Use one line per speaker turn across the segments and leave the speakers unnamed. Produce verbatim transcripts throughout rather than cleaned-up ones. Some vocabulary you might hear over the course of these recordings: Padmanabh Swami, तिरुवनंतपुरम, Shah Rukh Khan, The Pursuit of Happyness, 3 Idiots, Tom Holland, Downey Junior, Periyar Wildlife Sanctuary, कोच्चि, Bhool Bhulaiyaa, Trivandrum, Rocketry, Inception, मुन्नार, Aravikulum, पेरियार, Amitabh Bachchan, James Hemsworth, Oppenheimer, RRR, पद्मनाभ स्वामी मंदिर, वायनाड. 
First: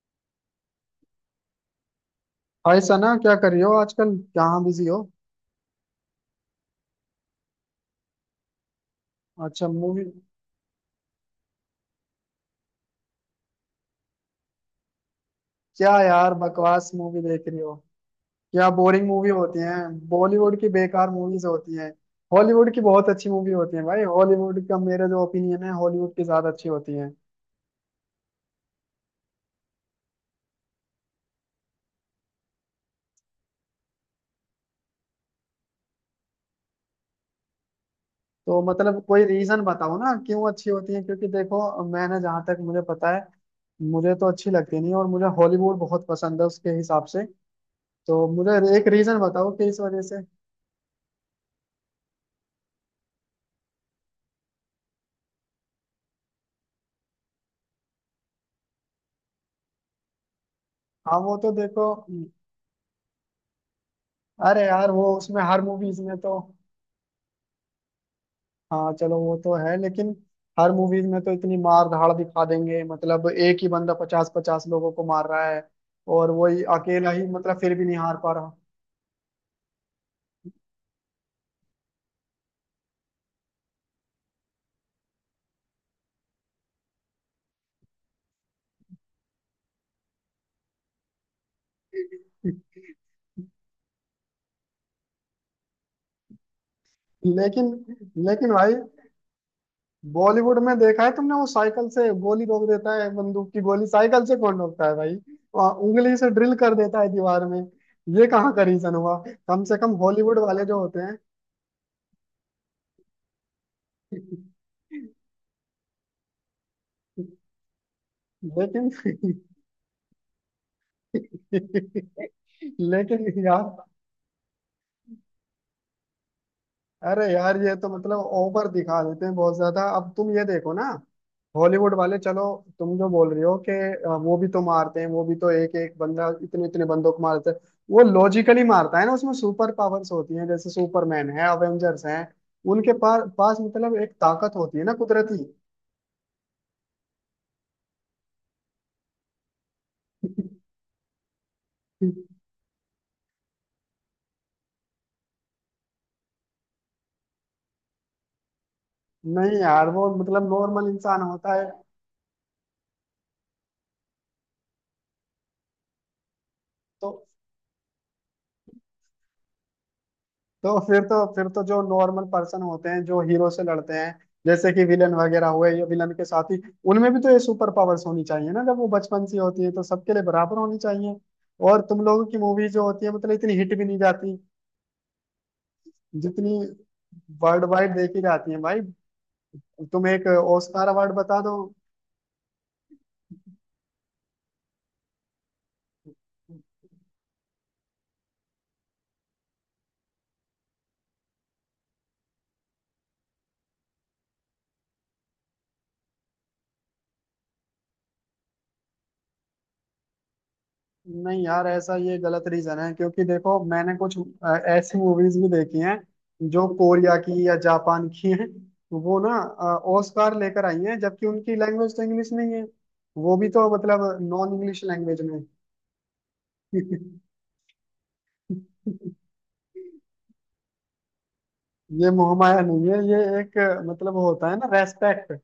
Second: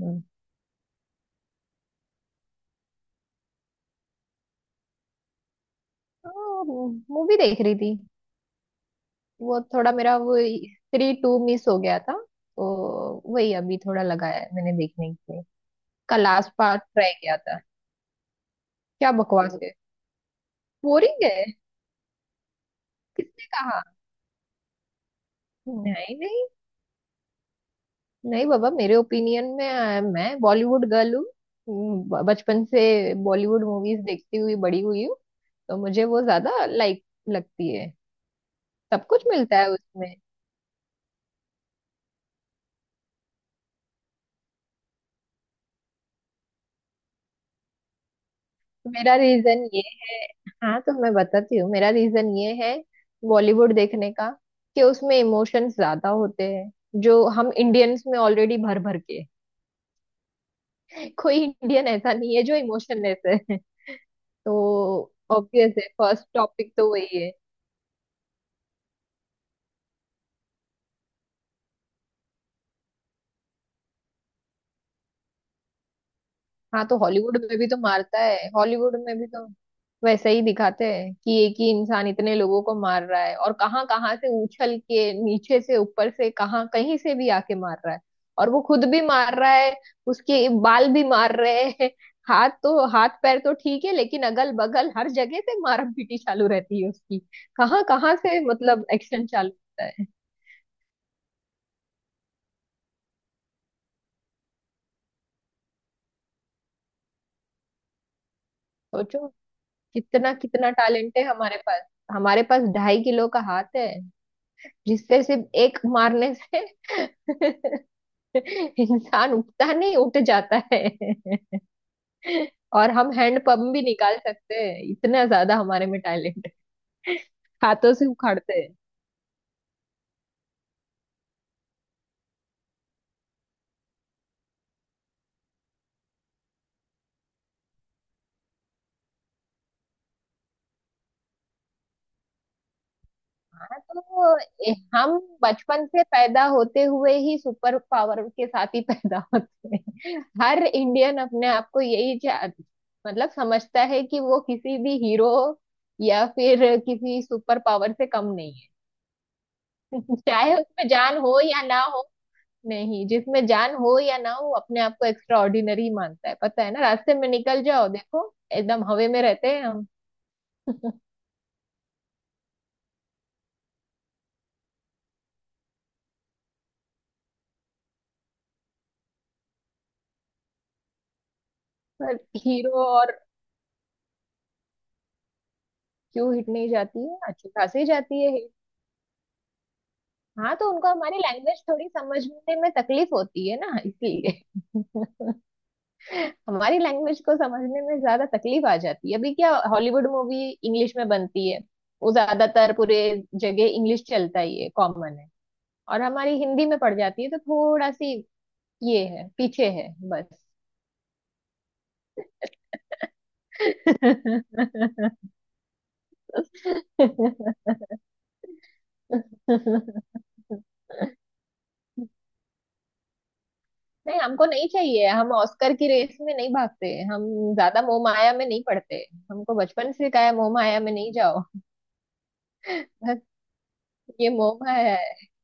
हम्म।
Hi Sana, क्या कर रही हो आजकल? कहाँ बिजी हो?
मूवी देख रही थी। वो
अच्छा,
थोड़ा
मूवी?
मेरा, वो थ्री टू मिस हो गया था, तो वही अभी थोड़ा लगाया है मैंने देखने के लिए।
क्या
का
यार,
लास्ट पार्ट
बकवास
ट्राई
मूवी
किया
देख रही
था।
हो। क्या बोरिंग
क्या
मूवी
बकवास
होती
है।
हैं। बॉलीवुड की बेकार
बोरिंग
मूवीज
है।
होती हैं। हॉलीवुड की बहुत अच्छी
किसने
मूवी होती
कहा?
हैं भाई। हॉलीवुड का मेरा जो ओपिनियन है, हॉलीवुड
नहीं,
की
नहीं।
ज्यादा अच्छी होती हैं।
नहीं बाबा, मेरे ओपिनियन में अ, मैं बॉलीवुड गर्ल हूँ। हम्म, ब- बचपन से बॉलीवुड मूवीज देखती हुई बड़ी हुई हूँ। तो मुझे वो ज्यादा लाइक लगती है।
तो मतलब
सब कुछ
कोई
मिलता
रीजन
है
बताओ ना,
उसमें।
क्यों अच्छी होती हैं। क्योंकि देखो, मैंने जहाँ तक मुझे पता है, मुझे तो अच्छी लगती नहीं है, और मुझे हॉलीवुड बहुत पसंद है उसके हिसाब से। तो मुझे एक
तो मेरा
रीजन बताओ
रीजन
कि इस
ये
वजह से।
है। हाँ, तो मैं बताती हूँ, मेरा रीजन ये है बॉलीवुड देखने का कि उसमें इमोशंस ज्यादा होते हैं, जो हम इंडियंस में ऑलरेडी भर भर के हैं।
हाँ वो
कोई
तो देखो,
इंडियन ऐसा नहीं है जो इमोशनलेस है। तो
अरे यार वो उसमें हर
ऑब्वियस है,
मूवीज में
फर्स्ट
तो।
टॉपिक तो वही है।
हाँ चलो वो तो है, लेकिन हर मूवीज में तो इतनी मार धाड़ दिखा देंगे, मतलब एक ही बंदा पचास पचास लोगों को मार रहा है, और वो ही
हाँ, तो
अकेला ही,
हॉलीवुड में
मतलब
भी
फिर
तो
भी नहीं हार
मारता
पा
है,
रहा।
हॉलीवुड में भी तो वैसा ही दिखाते हैं कि एक ही इंसान इतने लोगों को मार रहा है और कहाँ कहाँ से उछल के, नीचे से, ऊपर से, कहाँ कहीं से भी आके मार रहा है। और वो खुद भी मार रहा है, उसके बाल भी मार रहे हैं। हाथ तो हाथ, पैर तो ठीक है, लेकिन अगल बगल हर जगह से मार पीटी चालू रहती है उसकी।
लेकिन
कहाँ कहाँ से
लेकिन भाई,
मतलब एक्शन चालू होता है।
बॉलीवुड में देखा है तुमने, वो साइकिल से गोली रोक देता है, बंदूक की गोली साइकिल से कौन रोकता है भाई। वहाँ उंगली से ड्रिल कर देता है दीवार में। ये कहाँ का रीजन हुआ?
सोचो
कम से कम
कितना
हॉलीवुड वाले
कितना
जो होते हैं।
टैलेंट है हमारे पास। हमारे पास ढाई किलो का हाथ है, जिससे सिर्फ एक मारने से
लेकिन
इंसान उठता नहीं, उठ जाता है। और हम हैंड
लेकिन यार,
पंप भी निकाल सकते हैं, इतना ज्यादा हमारे में टैलेंट है।
अरे यार ये तो
हाथों से
मतलब
उखाड़ते
ओवर
हैं।
दिखा देते हैं बहुत ज्यादा। अब तुम ये देखो ना, हॉलीवुड वाले, चलो तुम जो बोल रही हो कि अ, वो भी तो मारते हैं, वो भी तो एक एक बंदा इतने इतने बंदों को मारते हैं। वो लॉजिकली मारता है ना, उसमें सुपर पावर्स होती हैं, जैसे सुपरमैन है, अवेंजर्स हैं। उनके पास पास
हाँ,
मतलब एक
तो
ताकत
ए-
होती है ना,
हम
कुदरती।
बचपन से पैदा होते हुए ही सुपर पावर के साथ ही पैदा होते हैं। हर इंडियन अपने आप को यही चा- मतलब समझता है कि वो किसी भी हीरो या फिर किसी सुपर पावर से कम नहीं,
नहीं यार, वो मतलब
चाहे उसमें
नॉर्मल
जान
इंसान
हो
होता
या
है।
ना हो। नहीं, जिसमें जान हो या ना हो, अपने आप को एक्स्ट्रा ऑर्डिनरी मानता है। पता है ना,
तो
रास्ते में निकल जाओ, देखो एकदम हवे में रहते हैं हम।
तो फिर तो फिर तो जो नॉर्मल पर्सन होते हैं, जो हीरो से लड़ते हैं, जैसे कि विलन वगैरह हुए, या विलन के साथी, उनमें भी तो ये सुपर पावर्स होनी चाहिए ना। जब वो बचपन से होती है तो सबके लिए बराबर होनी चाहिए। और तुम
पर
लोगों की मूवी
हीरो
जो होती है,
और
मतलब इतनी हिट भी नहीं जाती,
क्यों हिट
जितनी
नहीं जाती है? अच्छी
वर्ल्ड
खासी
वाइड देखी
जाती है हिट।
जाती है भाई। तुम एक
हाँ, तो
ऑस्कार
उनको
अवार्ड
हमारी
बता दो।
लैंग्वेज थोड़ी समझने में तकलीफ होती है ना, इसलिए। हमारी लैंग्वेज को समझने में ज्यादा तकलीफ आ जाती है। अभी क्या हॉलीवुड मूवी इंग्लिश में बनती है, वो ज्यादातर पूरे जगह इंग्लिश चलता ही है, कॉमन है। और हमारी हिंदी में पड़ जाती है तो थोड़ा सी ये है, पीछे है बस।
नहीं यार, ऐसा ये गलत रीजन है। क्योंकि देखो, मैंने कुछ अ, ऐसी मूवीज भी देखी हैं जो कोरिया की या जापान की हैं। वो ना ऑस्कार लेकर आई हैं, जबकि उनकी लैंग्वेज तो इंग्लिश नहीं है। वो भी तो मतलब
नहीं, हमको
नॉन
नहीं
इंग्लिश
चाहिए।
लैंग्वेज
हम
में।
ऑस्कर की रेस में नहीं भागते। हम ज्यादा मोह माया में नहीं पड़ते। हमको बचपन से कहा है, मोह माया में नहीं जाओ।
ये मोहमाया नहीं है,
बस,
ये एक अ, मतलब
ये
होता
मोह
है ना,
माया है।
रेस्पेक्ट।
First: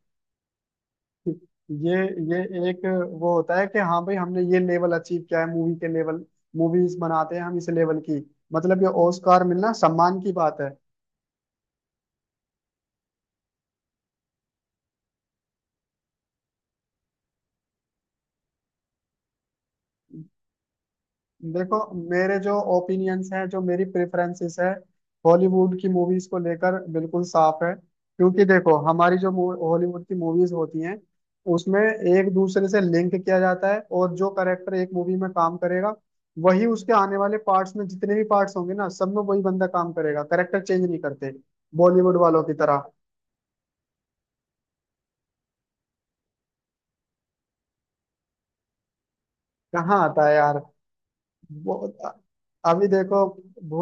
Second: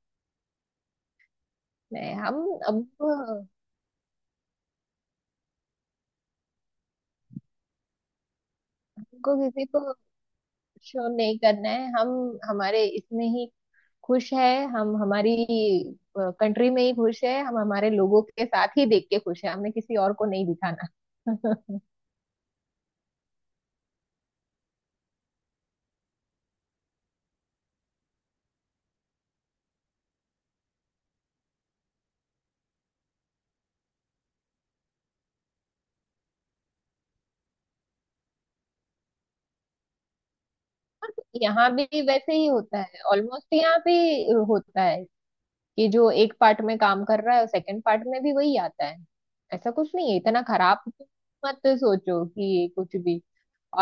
ये
नहीं, हम, अब
ये एक
हमको
वो होता है कि हाँ भाई, हमने ये लेवल अचीव किया है, मूवी के लेवल, मूवीज बनाते हैं हम इस लेवल की। मतलब ये ऑस्कार
किसी
मिलना
को
सम्मान की बात है।
शो नहीं करना है। हम हमारे इसमें ही खुश है। हम हमारी कंट्री में ही खुश है। हम हमारे लोगों के साथ ही देख के खुश है। हमें किसी और को नहीं दिखाना।
देखो, मेरे जो ओपिनियंस हैं, जो मेरी प्रेफरेंसेस है हॉलीवुड की मूवीज को लेकर, बिल्कुल साफ है। क्योंकि देखो, हमारी जो हॉलीवुड की मूवीज होती हैं, उसमें एक दूसरे से लिंक किया जाता है, और जो करेक्टर एक मूवी में काम करेगा, वही उसके आने वाले पार्ट्स में, जितने भी पार्ट्स होंगे ना, सब में वही बंदा काम करेगा, करेक्टर चेंज नहीं करते
यहाँ भी
बॉलीवुड
वैसे
वालों
ही
की
होता
तरह।
है, ऑलमोस्ट यहाँ भी होता है कि जो एक पार्ट में काम कर रहा है, सेकंड पार्ट में भी वही आता है। ऐसा कुछ
कहाँ
नहीं है,
आता है
इतना
यार।
खराब मत
वो
सोचो कि
अभी
कुछ भी।
देखो,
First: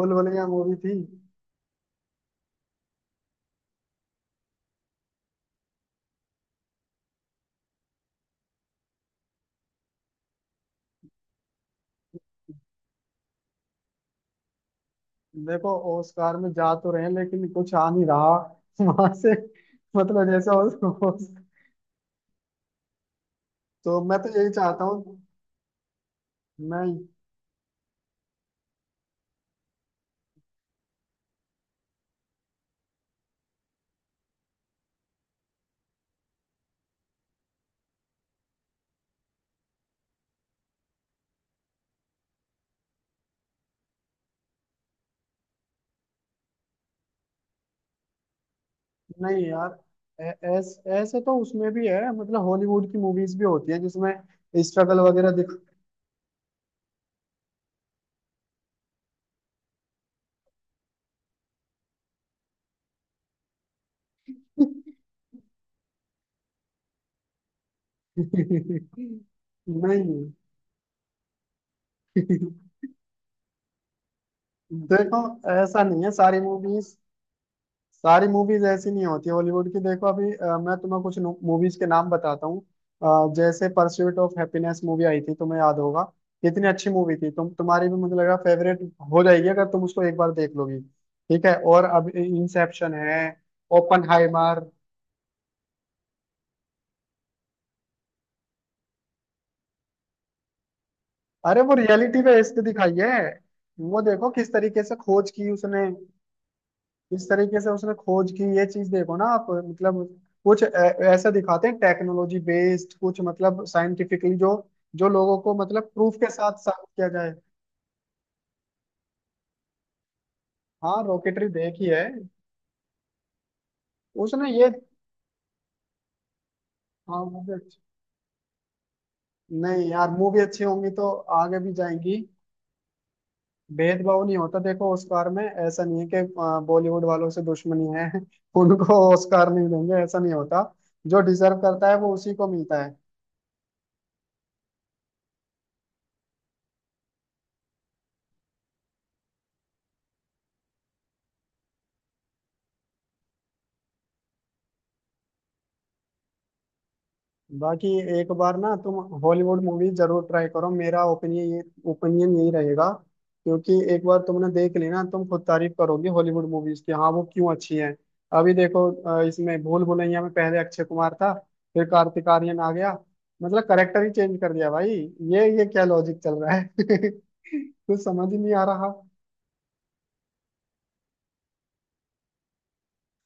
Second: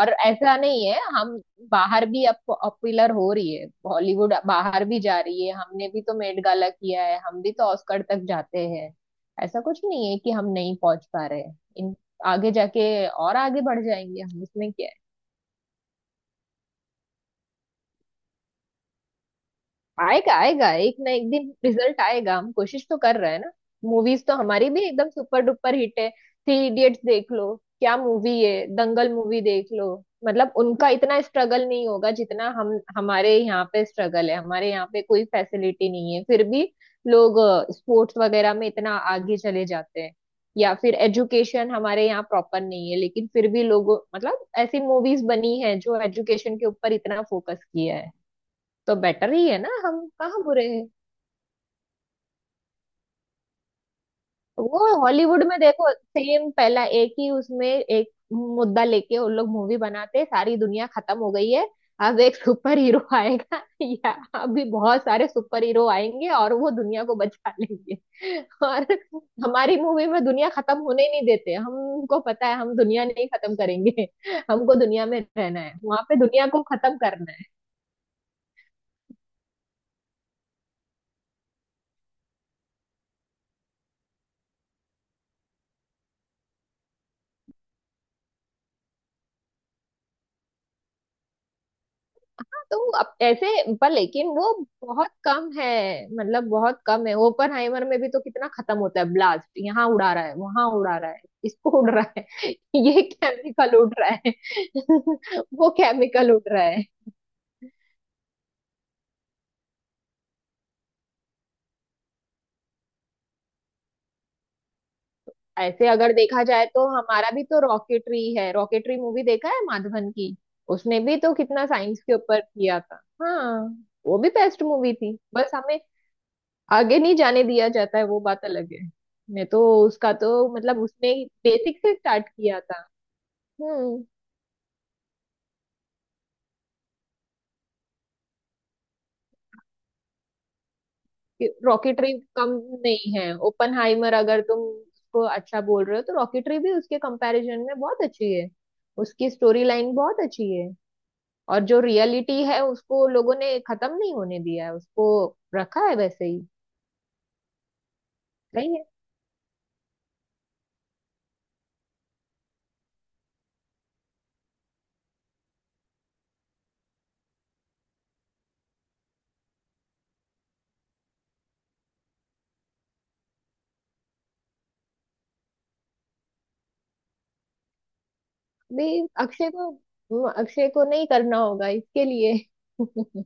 और
भुलैया
ऐसा
मूवी
नहीं
थी।
है, हम बाहर भी अब पॉपुलर हो रही है। बॉलीवुड बाहर भी जा रही है। हमने भी तो मेट गाला किया है। हम भी तो ऑस्कर तक जाते हैं। ऐसा कुछ नहीं है कि हम नहीं पहुंच पा रहे हैं इन। आगे जाके और आगे बढ़ जाएंगे, हम इसमें क्या है?
देखो, ओस्कार में जा तो रहे हैं, लेकिन कुछ आ नहीं रहा। वहां से, मतलब
आएगा
जैसा हो
आएगा, एक ना
हो-
एक दिन रिजल्ट आएगा। हम कोशिश तो कर रहे हैं ना।
तो मैं
मूवीज
तो
तो
यही
हमारी भी
चाहता
एकदम
हूँ।
सुपर डुपर हिट है। थ्री
मैं
इडियट्स देख लो, क्या मूवी है। दंगल मूवी देख लो। मतलब उनका इतना स्ट्रगल नहीं होगा जितना हम, हमारे यहाँ पे स्ट्रगल है। हमारे यहाँ पे कोई फैसिलिटी नहीं है, फिर भी लोग स्पोर्ट्स वगैरह में इतना आगे चले जाते हैं। या फिर एजुकेशन हमारे यहाँ प्रॉपर नहीं है, लेकिन फिर भी लोग, मतलब ऐसी मूवीज बनी है जो एजुकेशन के ऊपर इतना फोकस किया है। तो बेटर
नहीं
ही है ना,
यार,
हम
ऐ-
कहाँ बुरे
ऐस,
हैं।
ऐसे तो उसमें भी है, मतलब हॉलीवुड की मूवीज भी होती है जिसमें
वो
स्ट्रगल वगैरह
हॉलीवुड
दिख।
में देखो, सेम पहला एक ही उसमें एक मुद्दा लेके उन लोग मूवी बनाते, सारी दुनिया खत्म हो गई है, अब एक सुपर हीरो आएगा या अभी बहुत सारे सुपर हीरो आएंगे और वो दुनिया को बचा लेंगे। और हमारी मूवी में
नहीं।
दुनिया खत्म होने ही नहीं देते। हमको पता है हम दुनिया नहीं खत्म करेंगे। हमको दुनिया
देखो,
में रहना है,
ऐसा
वहां
नहीं है।
पे
सारी
दुनिया को
मूवीज
खत्म करना है।
सारी मूवीज ऐसी नहीं होती हॉलीवुड की। देखो अभी, अ, मैं तुम्हें कुछ मूवीज के नाम बताता हूँ। अ, जैसे परस्यूट ऑफ हैप्पीनेस मूवी आई थी, तुम्हें याद होगा, कितनी अच्छी मूवी थी। तुम तुम्हारी भी मुझे लगा फेवरेट हो जाएगी, अगर तुम उसको एक बार देख लोगी। ठीक है, और अब
तो
इंसेप्शन
अब
है,
ऐसे पर, लेकिन वो
ओपनहाइमर।
बहुत कम है। मतलब बहुत कम है। ओपनहाइमर में भी तो कितना खत्म होता है, ब्लास्ट यहाँ उड़ा रहा है, वहां उड़ा रहा है,
अरे
इसको
वो
उड़ रहा
रियलिटी पे
है।
बेस्ड दिखाई
ये
है।
केमिकल उड़
वो
रहा
देखो
है।
किस तरीके से खोज की
वो
उसने,
केमिकल उड़ रहा है।
इस तरीके से उसने खोज की। ये चीज देखो ना, आप मतलब कुछ ऐ- ऐसा दिखाते हैं, टेक्नोलॉजी बेस्ड कुछ, मतलब साइंटिफिकली जो जो लोगों को
ऐसे
मतलब
अगर
प्रूफ के
देखा
साथ
जाए तो
साबित किया
हमारा
जाए।
भी तो रॉकेटरी है। रॉकेटरी मूवी देखा है माधवन की, उसने
हाँ
भी तो
रॉकेटरी
कितना
देखी
साइंस
है,
के ऊपर किया था। हाँ, वो भी
उसने
बेस्ट
ये।
मूवी थी, बस हमें आगे नहीं
हाँ
जाने
मूवी
दिया
अच्छी,
जाता है, वो बात अलग है। मैं तो,
नहीं यार
उसका
मूवी
तो
अच्छी
मतलब
होंगी तो
उसने
आगे भी
बेसिक से
जाएंगी।
स्टार्ट किया था। हम्म।
भेदभाव नहीं होता। देखो ऑस्कार में ऐसा नहीं है कि अ, बॉलीवुड वालों से दुश्मनी है, उनको ऑस्कार नहीं देंगे, ऐसा नहीं होता। जो डिजर्व करता है,
रॉकेटरी
वो उसी को
कम
मिलता है।
नहीं है ओपनहाइमर, अगर तुम उसको अच्छा बोल रहे हो तो रॉकेटरी भी उसके कंपैरिजन में बहुत अच्छी है। उसकी स्टोरी लाइन बहुत अच्छी है और जो रियलिटी है उसको लोगों ने खत्म नहीं होने दिया है, उसको रखा है वैसे ही।
बाकी एक बार ना
कहीं
तुम हॉलीवुड मूवी जरूर ट्राई करो। मेरा ओपिनियन ये ओपिनियन यही रहेगा। क्योंकि एक बार तुमने देख ली ना, तुम खुद तारीफ करोगे हॉलीवुड मूवीज की, हाँ वो क्यों अच्छी हैं। अभी देखो, अ, इसमें भूल भुलैया में पहले अक्षय कुमार था, फिर कार्तिक आर्यन आ गया, मतलब करेक्टर ही चेंज कर दिया भाई। ये ये क्या लॉजिक चल रहा है। कुछ समझ ही नहीं आ रहा।
भी अक्षय को, हम्म, अक्षय को नहीं करना होगा इसके लिए।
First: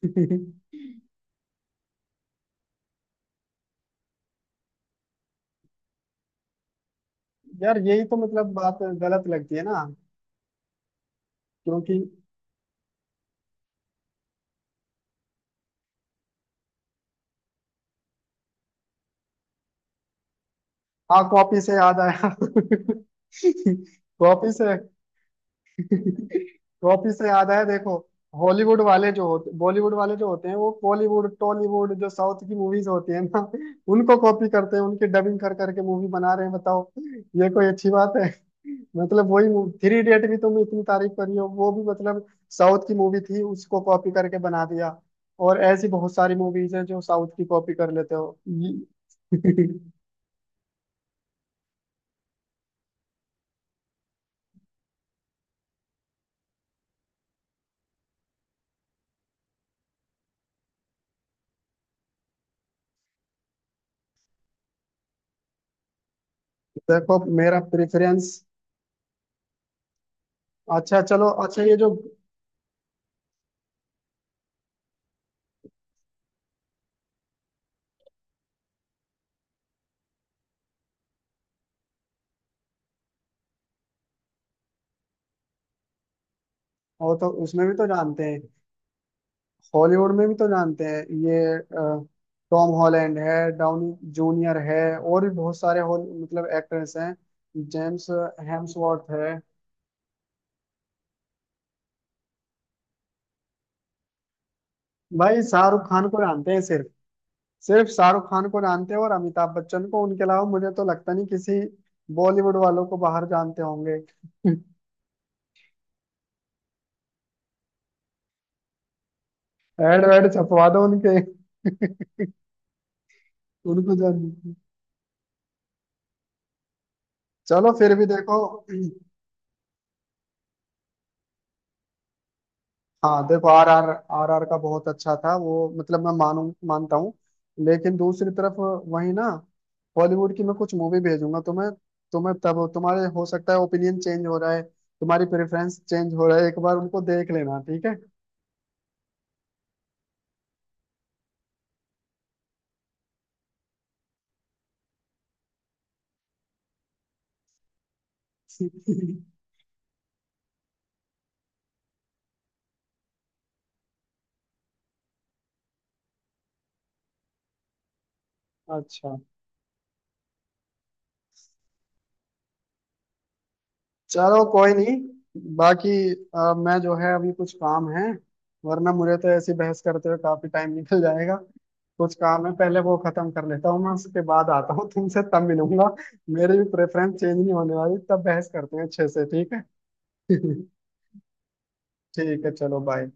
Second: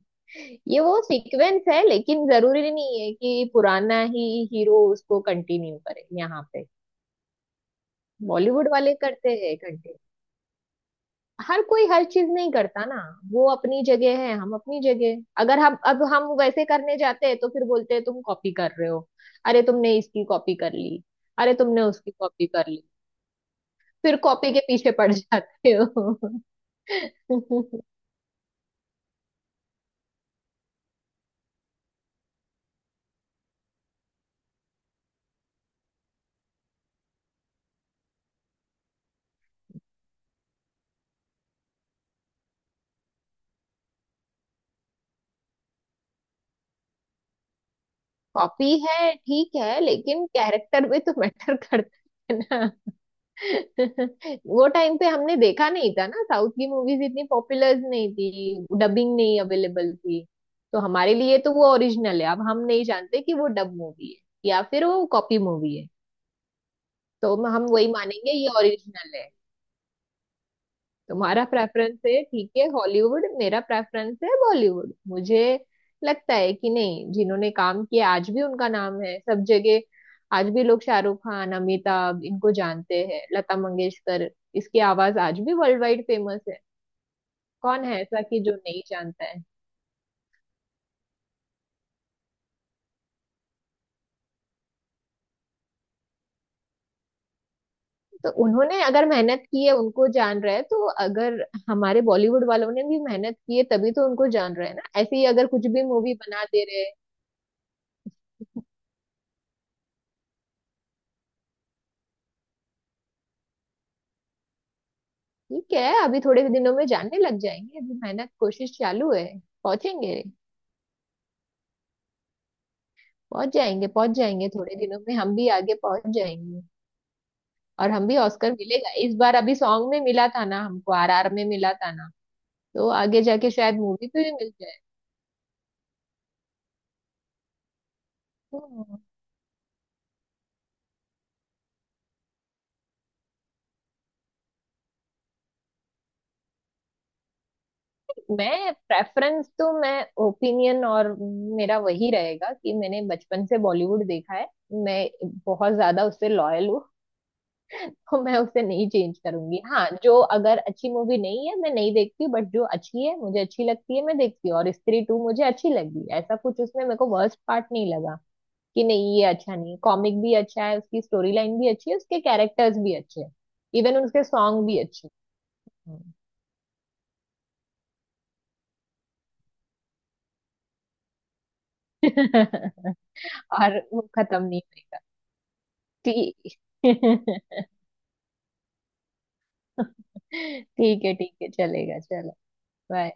ये वो सीक्वेंस है, लेकिन जरूरी नहीं है कि पुराना ही हीरो उसको कंटिन्यू करे यहाँ पे।
यार यही तो मतलब
बॉलीवुड
बात
वाले
गलत
करते
लगती
हैं
है ना।
कंटिन्यू। हर कोई
क्योंकि
हर चीज नहीं करता ना। वो अपनी जगह है, हम अपनी जगह। अगर हम, अब हम वैसे करने जाते हैं तो फिर बोलते हैं तुम कॉपी कर रहे हो। अरे तुमने इसकी कॉपी कर ली,
हाँ,
अरे
कॉपी से
तुमने
याद
उसकी
आया।
कॉपी कर ली, फिर कॉपी
कॉपी
के
से,
पीछे पड़ जाते हो।
कॉपी से याद आया, देखो हॉलीवुड वाले जो होते, बॉलीवुड वाले जो होते हैं, वो बॉलीवुड टॉलीवुड, जो साउथ की मूवीज होती है ना, उनको कॉपी करते हैं, उनकी डबिंग कर करके मूवी बना रहे हैं, बताओ ये कोई अच्छी बात है? मतलब वही थ्री इडियट भी तुम इतनी तारीफ करी हो, वो भी मतलब साउथ की मूवी थी, उसको कॉपी करके बना दिया। और ऐसी बहुत सारी मूवीज हैं जो साउथ की कॉपी कर लेते हो।
कॉपी
ये-
है ठीक है, लेकिन कैरेक्टर भी तो मैटर करता है ना। वो टाइम पे हमने देखा नहीं था ना, साउथ की मूवीज इतनी पॉपुलर नहीं थी, डबिंग नहीं अवेलेबल थी। तो हमारे लिए तो वो ओरिजिनल है। अब हम नहीं जानते कि वो डब मूवी है या फिर वो कॉपी मूवी है,
देखो
तो
मेरा
हम वही मानेंगे
प्रेफरेंस,
ये ओरिजिनल है।
अच्छा चलो,
तुम्हारा
अच्छा ये जो,
प्रेफरेंस है ठीक है, हॉलीवुड। मेरा प्रेफरेंस है बॉलीवुड। मुझे लगता है कि नहीं, जिन्होंने काम किया आज भी उनका नाम है सब जगह। आज भी लोग शाहरुख खान, अमिताभ इनको जानते हैं। लता मंगेशकर, इसकी आवाज आज भी वर्ल्ड वाइड फेमस है।
और तो उसमें भी
कौन
तो
है ऐसा
जानते
कि
हैं,
जो नहीं जानता है।
हॉलीवुड में भी तो जानते हैं, ये अ, टॉम हॉलैंड है, डाउनी जूनियर है, और भी बहुत सारे हॉल मतलब एक्टर्स हैं, जेम्स
तो उन्होंने अगर
हेम्सवर्थ है।
मेहनत की है उनको जान रहा है, तो अगर हमारे बॉलीवुड वालों ने भी मेहनत की है तभी तो उनको जान रहा है ना। ऐसे ही
भाई
अगर कुछ
शाहरुख
भी
खान
मूवी
को
बना
जानते हैं,
दे रहे
सिर्फ
हैं।
सिर्फ शाहरुख खान को जानते हैं, और अमिताभ बच्चन को। उनके अलावा मुझे तो लगता नहीं किसी बॉलीवुड वालों को बाहर जानते होंगे।
ठीक है, अभी थोड़े दिनों में जानने लग जाएंगे। अभी मेहनत, कोशिश चालू है,
एड
पहुंचेंगे।
वेड छपवा दो उनके।
पहुंच जाएंगे,
उनको
पहुंच
जान,
जाएंगे थोड़े दिनों में हम भी आगे पहुंच जाएंगे।
चलो
और
फिर
हम
भी
भी,
देखो।
ऑस्कर मिलेगा इस बार। अभी सॉन्ग में मिला था ना हमको, आर आर में मिला था ना। तो आगे
हाँ देखो
जाके शायद
आर आर
मूवी पे
आर
भी
आर
मिल
का
जाए।
बहुत अच्छा था वो, मतलब मैं मानू, मानता हूँ। लेकिन दूसरी तरफ
तो
वही ना, बॉलीवुड की मैं कुछ मूवी भेजूंगा तुम्हें। तुम्हें तब तुम्हारे हो सकता है ओपिनियन चेंज हो रहा है, तुम्हारी प्रेफरेंस चेंज हो रहा है, एक बार उनको देख लेना, ठीक है।
मैं प्रेफरेंस तो, मैं ओपिनियन और मेरा वही रहेगा कि मैंने बचपन से बॉलीवुड देखा है। मैं बहुत ज्यादा उससे लॉयल हूँ, तो मैं उसे नहीं चेंज करूंगी। हाँ, जो अगर अच्छी मूवी नहीं है मैं नहीं देखती, बट जो अच्छी है मुझे अच्छी लगती है मैं देखती हूँ। और स्त्री टू मुझे अच्छी लगी, ऐसा कुछ उसमें मेरे को वर्स्ट पार्ट नहीं लगा कि
अच्छा
नहीं ये अच्छा नहीं। कॉमिक भी अच्छा है, उसकी स्टोरी लाइन भी अच्छी है, उसके कैरेक्टर्स भी अच्छे हैं। इवन उसके
चलो,
सॉन्ग
कोई
भी
नहीं।
अच्छे
बाकी अ, मैं जो है, अभी कुछ काम है, वरना मुझे तो ऐसी बहस करते हुए काफी टाइम निकल जाएगा।
हैं।
कुछ काम है, पहले वो खत्म कर लेता
और
हूँ मैं,
वो
उसके
खत्म
बाद
नहीं
आता हूँ तुमसे, तब मिलूंगा।
हुई। ठीक
मेरी भी प्रेफरेंस चेंज नहीं होने वाली, तब बहस करते हैं अच्छे से, ठीक है।
ठीक है, ठीक है, चलेगा। चलो,
ठीक है, चलो बाय।
बाय।